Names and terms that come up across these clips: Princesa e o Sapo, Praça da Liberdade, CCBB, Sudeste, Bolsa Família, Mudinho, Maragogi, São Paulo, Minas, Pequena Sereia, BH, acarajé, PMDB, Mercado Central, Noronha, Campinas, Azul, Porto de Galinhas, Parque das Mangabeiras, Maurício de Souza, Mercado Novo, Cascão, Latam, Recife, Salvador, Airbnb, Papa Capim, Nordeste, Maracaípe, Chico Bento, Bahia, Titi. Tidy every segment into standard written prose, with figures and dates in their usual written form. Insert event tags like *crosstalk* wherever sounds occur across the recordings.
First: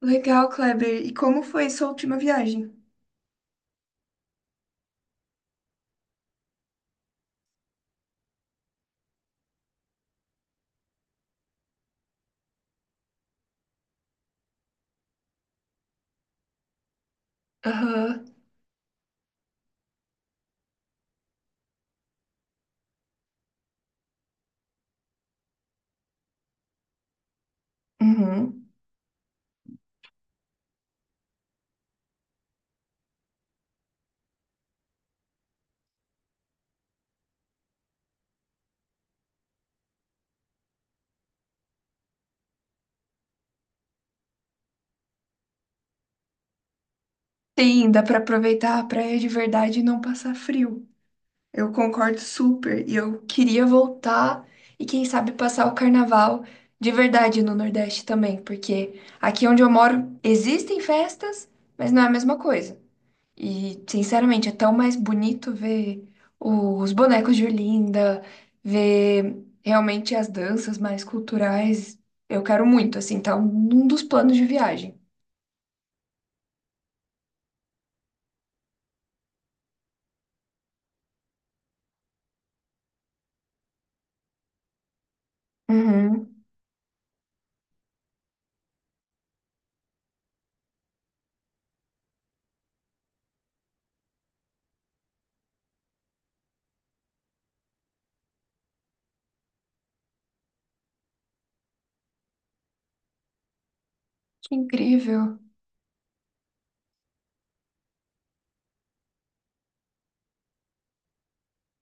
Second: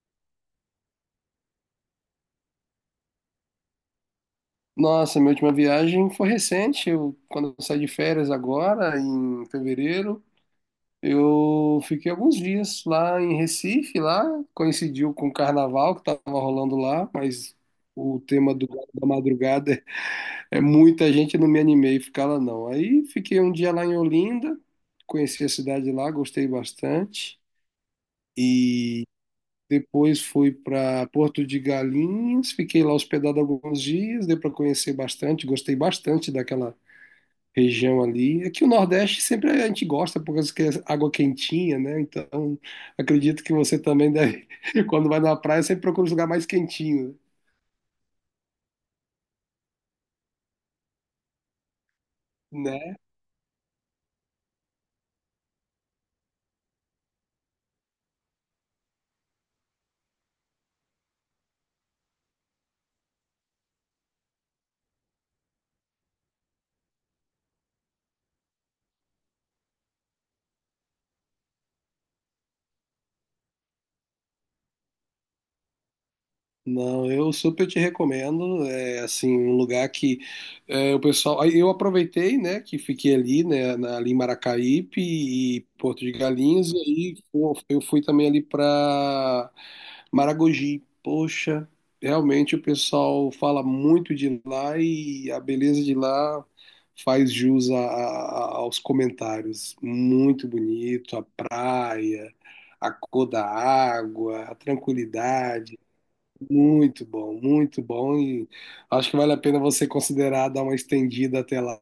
Legal, Kleber. E como foi sua última viagem? Nossa, minha última viagem foi recente. Quando eu saí de férias agora, em fevereiro, eu fiquei alguns dias lá em Recife, lá coincidiu com o carnaval que estava rolando lá, mas o Aham, tema da madrugada *laughs* é muita gente, eu não me animei a ficar lá não. Aí fiquei um dia lá em Olinda, conheci a cidade lá, gostei bastante uhum. e depois fui para Porto de Galinhas, fiquei lá hospedado alguns dias, deu para conhecer bastante, gostei bastante daquela região ali. É que o Nordeste sempre a gente gosta por causa que é água quentinha, né? Então, acredito que você também deve, *laughs* quando vai na praia, sempre procura um lugar mais quentinho, Sim, dá pra aproveitar a praia de verdade e não passar frio. Eu concordo super. E né? eu queria voltar e, quem sabe, passar o carnaval de verdade no Nordeste também, porque aqui onde eu moro existem festas, mas não é a mesma coisa. E, sinceramente, é tão mais bonito ver os bonecos de Olinda, ver realmente as danças mais culturais. Eu quero muito, assim, tá num dos planos de viagem. Não, eu super te recomendo. É assim, um lugar que é, o pessoal. Aí Eu aproveitei, né, que fiquei ali, né, ali em Maracaípe e Porto de Uhum, Galinhas, e aí pô, eu fui também ali para Maragogi. Poxa, realmente o pessoal fala muito de lá e a beleza de lá faz jus aos comentários. Muito bonito, a praia, a cor da água, que a incrível. tranquilidade. Muito bom, muito bom. E acho que vale a pena você considerar dar uma estendida até lá.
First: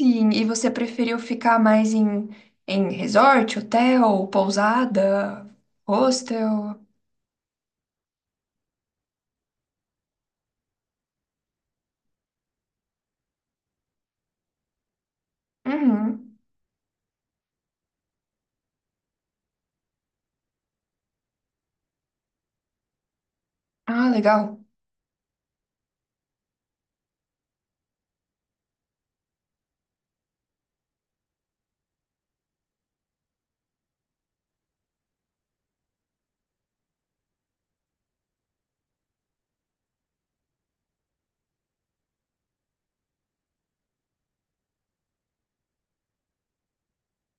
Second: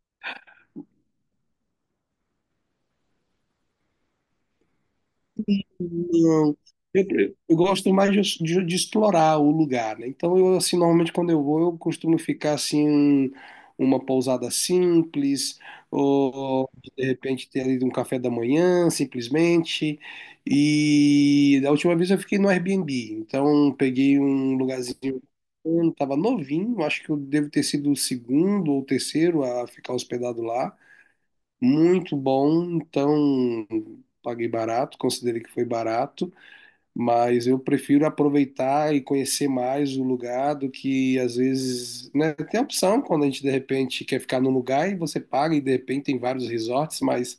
Sim, e você preferiu ficar mais em resort, hotel, pousada, Não. hostel? Eu gosto mais de explorar o lugar, né? Então, eu, assim, normalmente quando eu vou, eu costumo ficar, assim, uma pousada simples, Uhum. ou de repente ter ali um café da manhã, simplesmente. E da última vez eu fiquei no Airbnb, então Ah, peguei um legal. lugarzinho, estava novinho, acho que eu devo ter sido o segundo ou terceiro a ficar hospedado lá. Muito bom, então paguei barato, considerei que foi barato, mas eu prefiro aproveitar e conhecer mais o lugar do que às vezes, né, tem a opção quando a gente de repente quer ficar num lugar e você paga e de repente tem vários resorts, mas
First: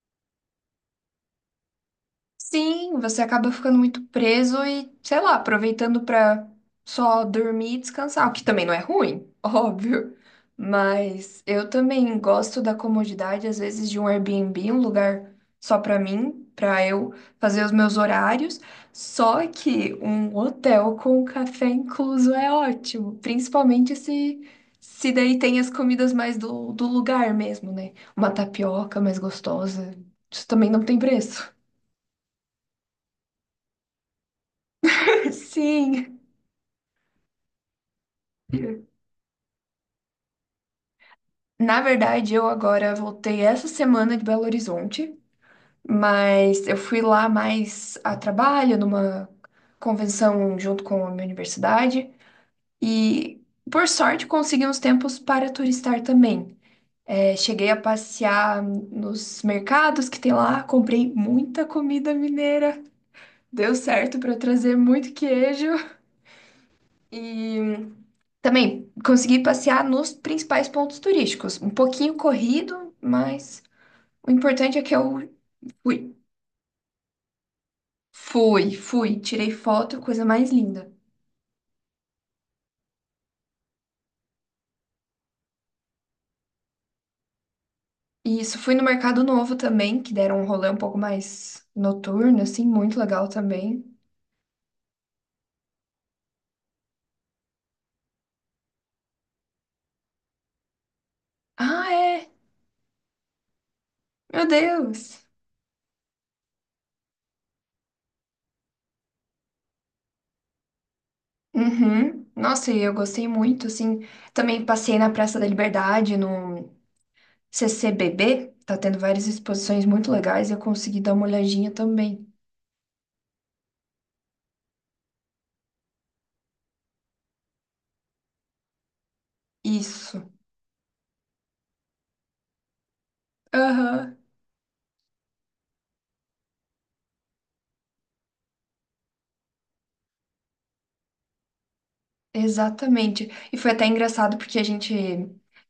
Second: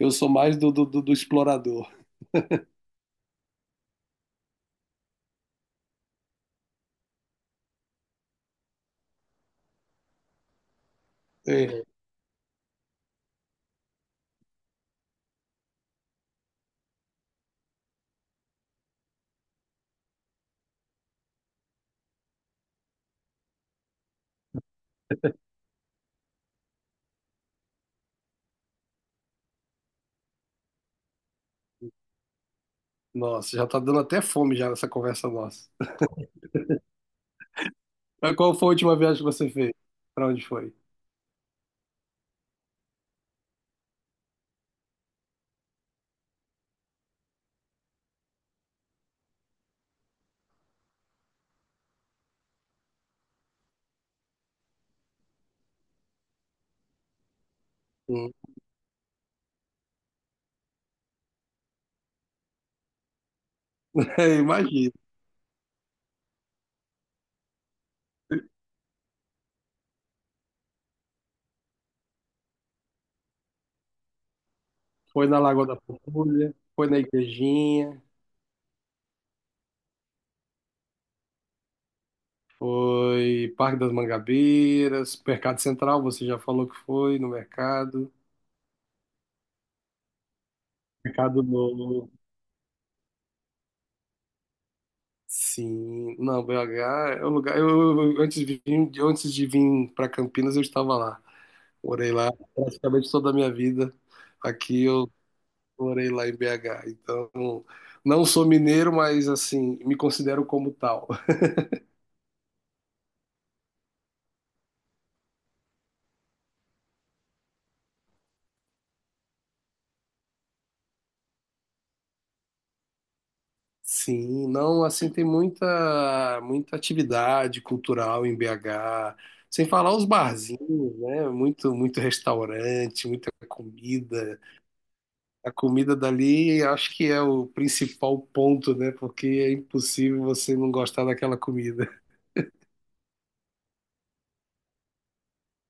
eu sou mais do explorador. Sim, você acaba ficando muito preso e, sei lá, aproveitando pra só dormir e descansar, o que também não é ruim, *laughs* óbvio. Mas eu É. também gosto da comodidade, às vezes, de um Airbnb, um lugar só pra mim, pra eu fazer os meus horários. Só que um hotel com café incluso é ótimo, principalmente se daí tem as comidas mais do lugar mesmo, né? Uma tapioca mais gostosa, isso também não tem preço. Nossa, já tá dando até fome já nessa conversa nossa. Sim. Mas qual foi a última viagem que você fez? Pra onde foi? Na verdade, eu agora voltei essa semana de Belo Horizonte, mas eu fui lá mais a trabalho, numa convenção junto com a minha universidade, e por sorte consegui uns tempos para turistar também. É, cheguei a Hum. passear nos mercados que tem lá, comprei muita comida mineira, deu certo *laughs* para É, trazer imagina. muito queijo e também consegui passear nos principais pontos turísticos. Um pouquinho corrido, mas o importante é que Foi eu na Lagoa da fui. Pampulha, foi na Igrejinha, Fui, fui, tirei foto, coisa mais linda. foi Parque das Mangabeiras, Mercado Central, você já falou que foi no mercado. E isso, fui no Mercado Novo também, que deram um rolê um pouco Mercado mais Novo. noturno, assim, muito legal também. Sim, não, BH é um lugar. Antes de vir, antes de vir para Campinas, eu estava lá. Ah, Morei é! lá praticamente toda a minha vida. Meu Aqui eu Deus! morei lá em BH. Então, não sou mineiro, mas assim, me considero como tal. Uhum. Nossa, e eu gostei muito, assim. Também passei na Praça da Liberdade, no CCBB. Tá tendo várias exposições muito legais e eu consegui dar uma olhadinha também. Sim, não, assim, tem muita, muita atividade cultural em BH. Sem falar os Isso. barzinhos, né? Muito, muito restaurante, muita Aham, comida. A comida dali acho que é o principal ponto, né? Porque é impossível você não gostar daquela comida. *laughs* exatamente. E foi até engraçado porque a gente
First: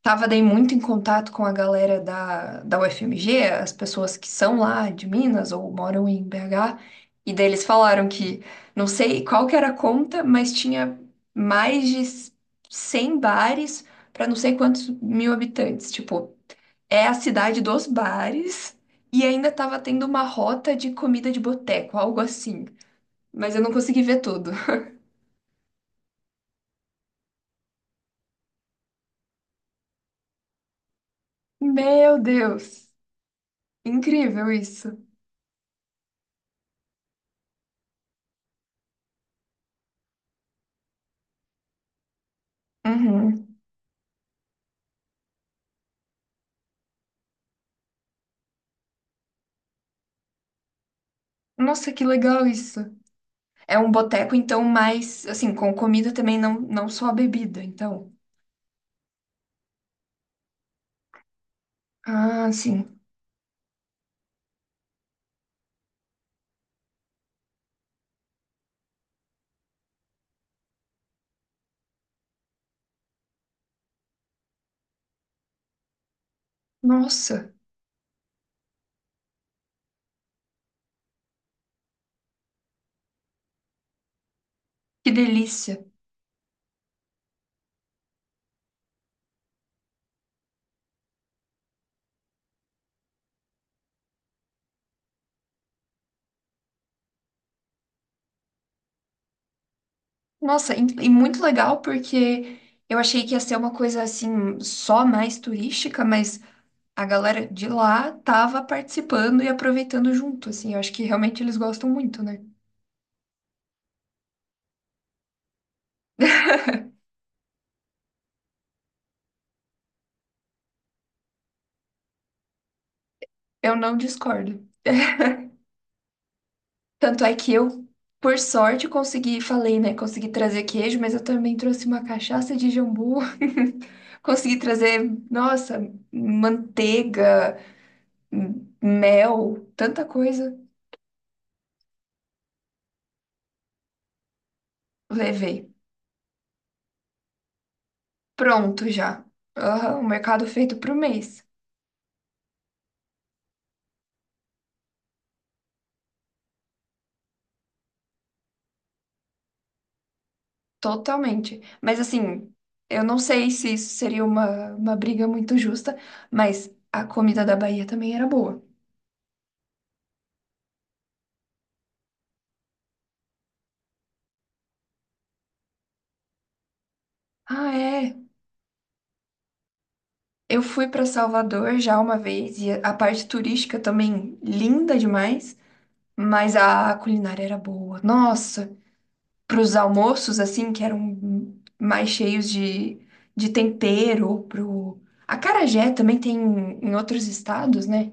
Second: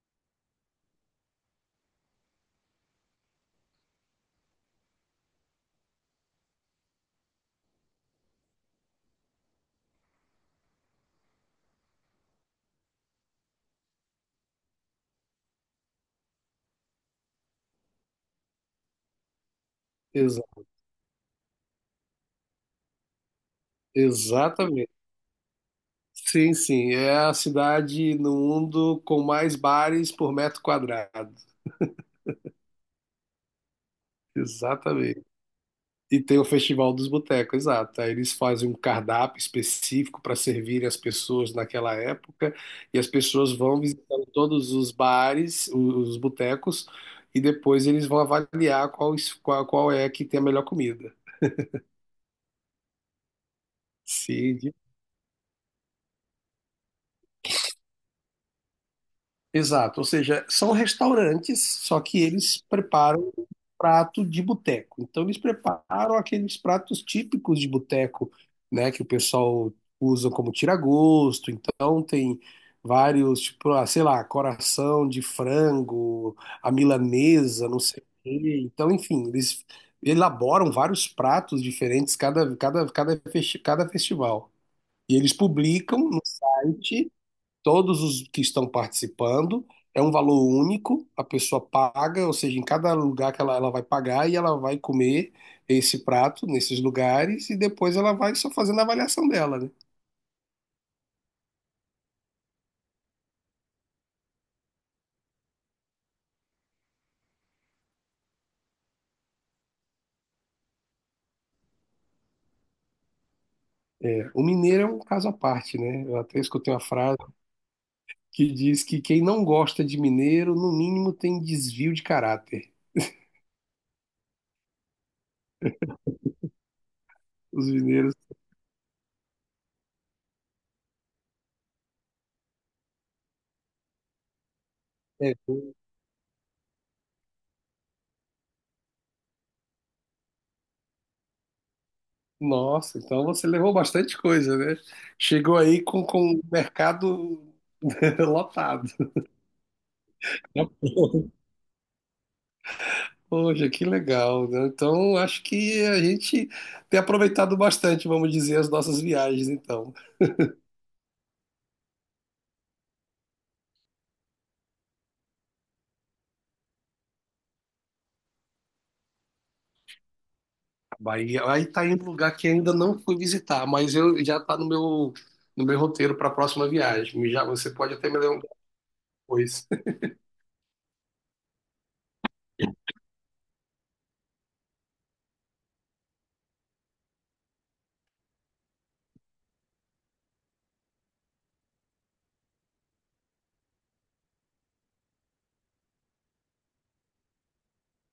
tava daí muito em contato com a galera da UFMG, as pessoas que são lá de Minas ou moram em BH, e daí eles falaram que não sei qual que era a conta, mas tinha mais de 100 bares para não sei quantos mil habitantes. Tipo, é a cidade dos bares e ainda tava tendo uma Exa- rota de comida de boteco, algo assim. Mas eu não consegui ver tudo. exatamente. Sim, sim. É a cidade no mundo com mais bares por metro quadrado. *laughs* Meu Deus! Incrível isso. Exatamente. E tem o Festival dos Botecos, exato. Aí eles fazem um cardápio específico para servir as pessoas naquela época, e as pessoas Uhum. vão visitando todos os bares, os botecos, e depois eles vão avaliar qual é que tem a melhor comida. Nossa, que legal isso. É um boteco, Sim, então, mais assim, com comida também, não, não só a bebida, então. exato, ou seja, são restaurantes, só que Ah, eles sim. preparam um prato de boteco. Então eles preparam aqueles pratos típicos de boteco, né, que o pessoal usa como tira-gosto. Então tem vários, tipo, ah, sei lá, coração de frango, a Nossa, milanesa, não sei o quê. Então, enfim, eles elaboram vários pratos diferentes cada festival. que E eles delícia. publicam no site todos os que estão participando. É um valor único, a pessoa paga, ou seja, em cada lugar que ela vai pagar e ela vai comer esse prato nesses lugares e depois ela vai só fazendo a avaliação dela, né? Nossa, e muito legal porque eu achei que ia ser uma coisa assim, só mais turística, mas a galera de lá tava participando e aproveitando junto, assim. Eu acho que realmente eles gostam muito, né? É, o mineiro é um caso à parte, né? Eu até escutei uma frase que diz que quem não gosta de mineiro, no mínimo, tem desvio de caráter. Eu não discordo. Tanto é que Os eu, mineiros. por sorte, consegui, falei, né? Consegui trazer queijo, mas eu também trouxe uma cachaça de jambu. *laughs* Consegui trazer, É, nossa, manteiga, m- mel, tanta coisa. nossa, então você levou bastante coisa, né? Chegou Levei. aí com o mercado *laughs* Pronto lotado. já. Aham, o mercado feito pro mês. Poxa, que legal, né? Então, acho que a gente tem aproveitado bastante, vamos dizer, as nossas viagens, então. Totalmente. Mas assim, eu não sei se isso seria uma briga muito justa, mas a comida da Bahia também era boa. Bahia, aí tá em um lugar que ainda não fui visitar, mas eu já tá no meu roteiro para a próxima viagem. Já você Ah, pode até me é. lembrar depois. *laughs* Eu fui para Salvador já uma vez e a parte turística também linda demais, mas a culinária era boa. Nossa, para os almoços assim que eram mais cheios de tempero, pro acarajé também tem em outros estados, né?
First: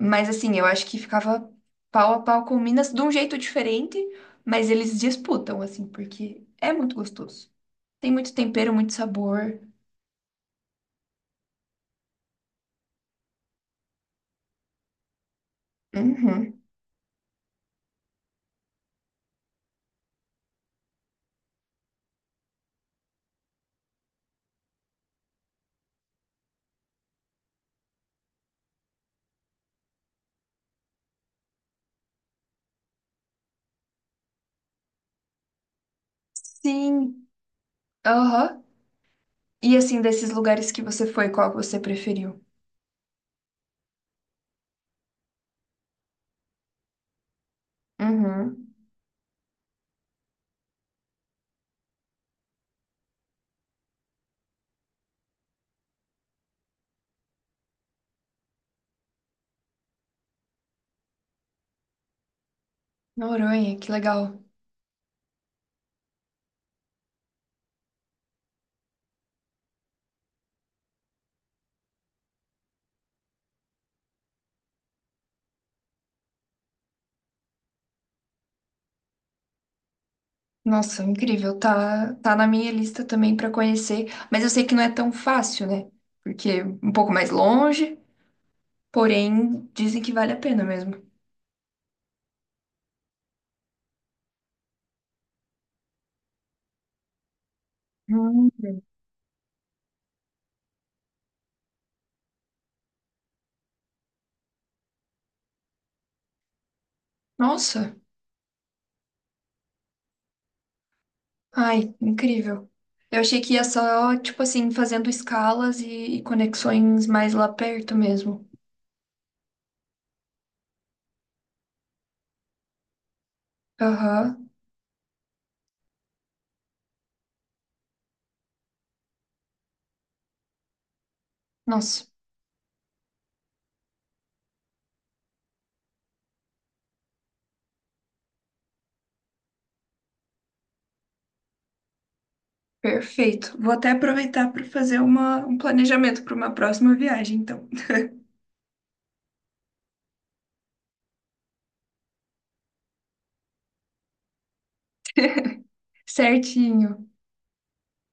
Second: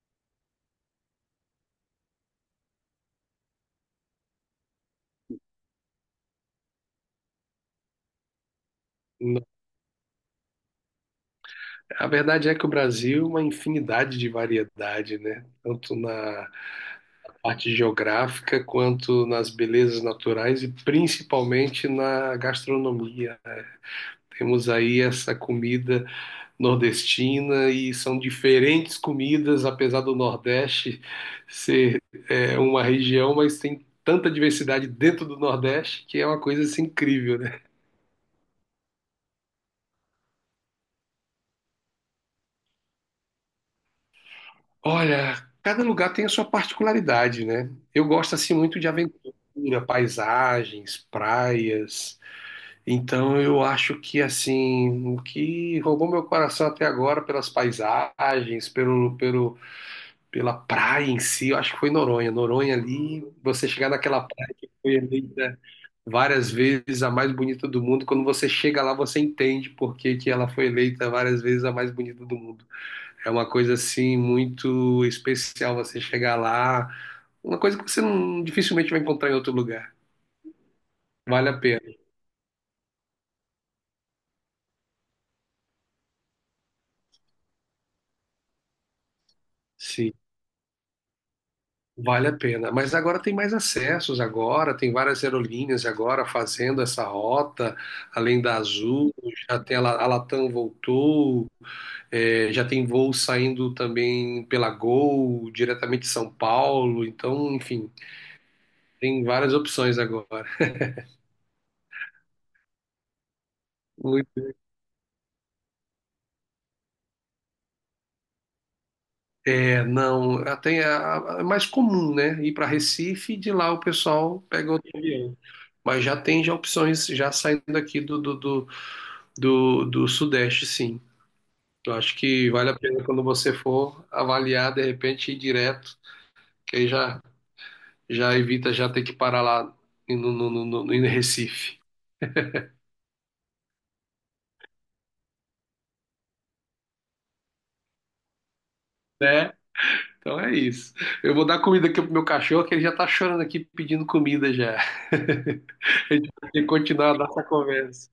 Mas assim, eu acho que ficava pau a pau com Minas de um jeito diferente, mas eles disputam assim, porque é muito gostoso. Tem muito tempero, muito Não. sabor. A verdade é que o Brasil é uma infinidade de variedade, né? Tanto na Uhum. parte geográfica quanto nas belezas naturais e principalmente na gastronomia, né? Temos aí essa comida nordestina e são diferentes comidas, apesar do Nordeste ser é, uma região, mas tem tanta diversidade dentro do Nordeste que é uma coisa assim, Sim. incrível, né? Aham. E assim, desses lugares que você foi, qual que você preferiu? Olha, cada lugar tem a sua particularidade, né? Eu gosto assim Uhum. muito de aventura, paisagens, praias. Então eu acho que assim, o que roubou meu coração até agora pelas paisagens, pelo, pelo pela praia em si, eu acho que foi Noronha. Noronha ali, você Noronha, chegar que naquela legal. praia que foi eleita várias vezes a mais bonita do mundo, quando você chega lá, você entende por que que ela foi eleita várias vezes a mais bonita do mundo. É uma coisa assim muito especial você chegar lá, uma coisa que você não, dificilmente vai encontrar em outro lugar. Nossa, Vale incrível. a pena. Tá, tá na minha lista também pra conhecer, mas eu sei que não é tão fácil, né? Porque é um pouco mais longe, porém dizem que Sim. vale a pena mesmo. Vale a pena. Mas agora tem mais acessos agora, tem várias aerolíneas agora fazendo essa rota, além Hum. da Azul, já tem a Latam voltou, é, já tem voo saindo também pela Gol, diretamente de São Paulo, então, enfim, Nossa, tem várias opções agora. ai, incrível. Eu achei que ia só, tipo Muito- assim, fazendo escalas e conexões mais lá perto mesmo. É, não, até é mais comum, né? Ir para Recife e de lá o pessoal Aham. pega outro avião. Mas já tem já opções já saindo aqui do Sudeste, sim. Eu Nossa. acho que vale a pena quando você for avaliar, de repente, ir direto, que aí já, já evita já ter que parar lá no, no, no, no, em Recife. Perfeito. Vou até aproveitar para fazer um planejamento para uma próxima viagem, então. Né? Então é isso. Eu vou dar comida aqui pro meu cachorro, que ele já tá chorando aqui pedindo comida já. *laughs* A gente vai Certinho. continuar a nossa conversa.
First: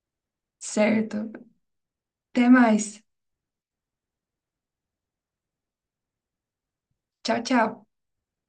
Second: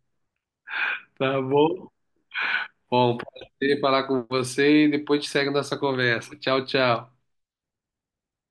Certo. Tá bom? Até mais. Bom, prazer falar com você e depois a gente segue a nossa conversa. Tchau, tchau. Tchau, tchau.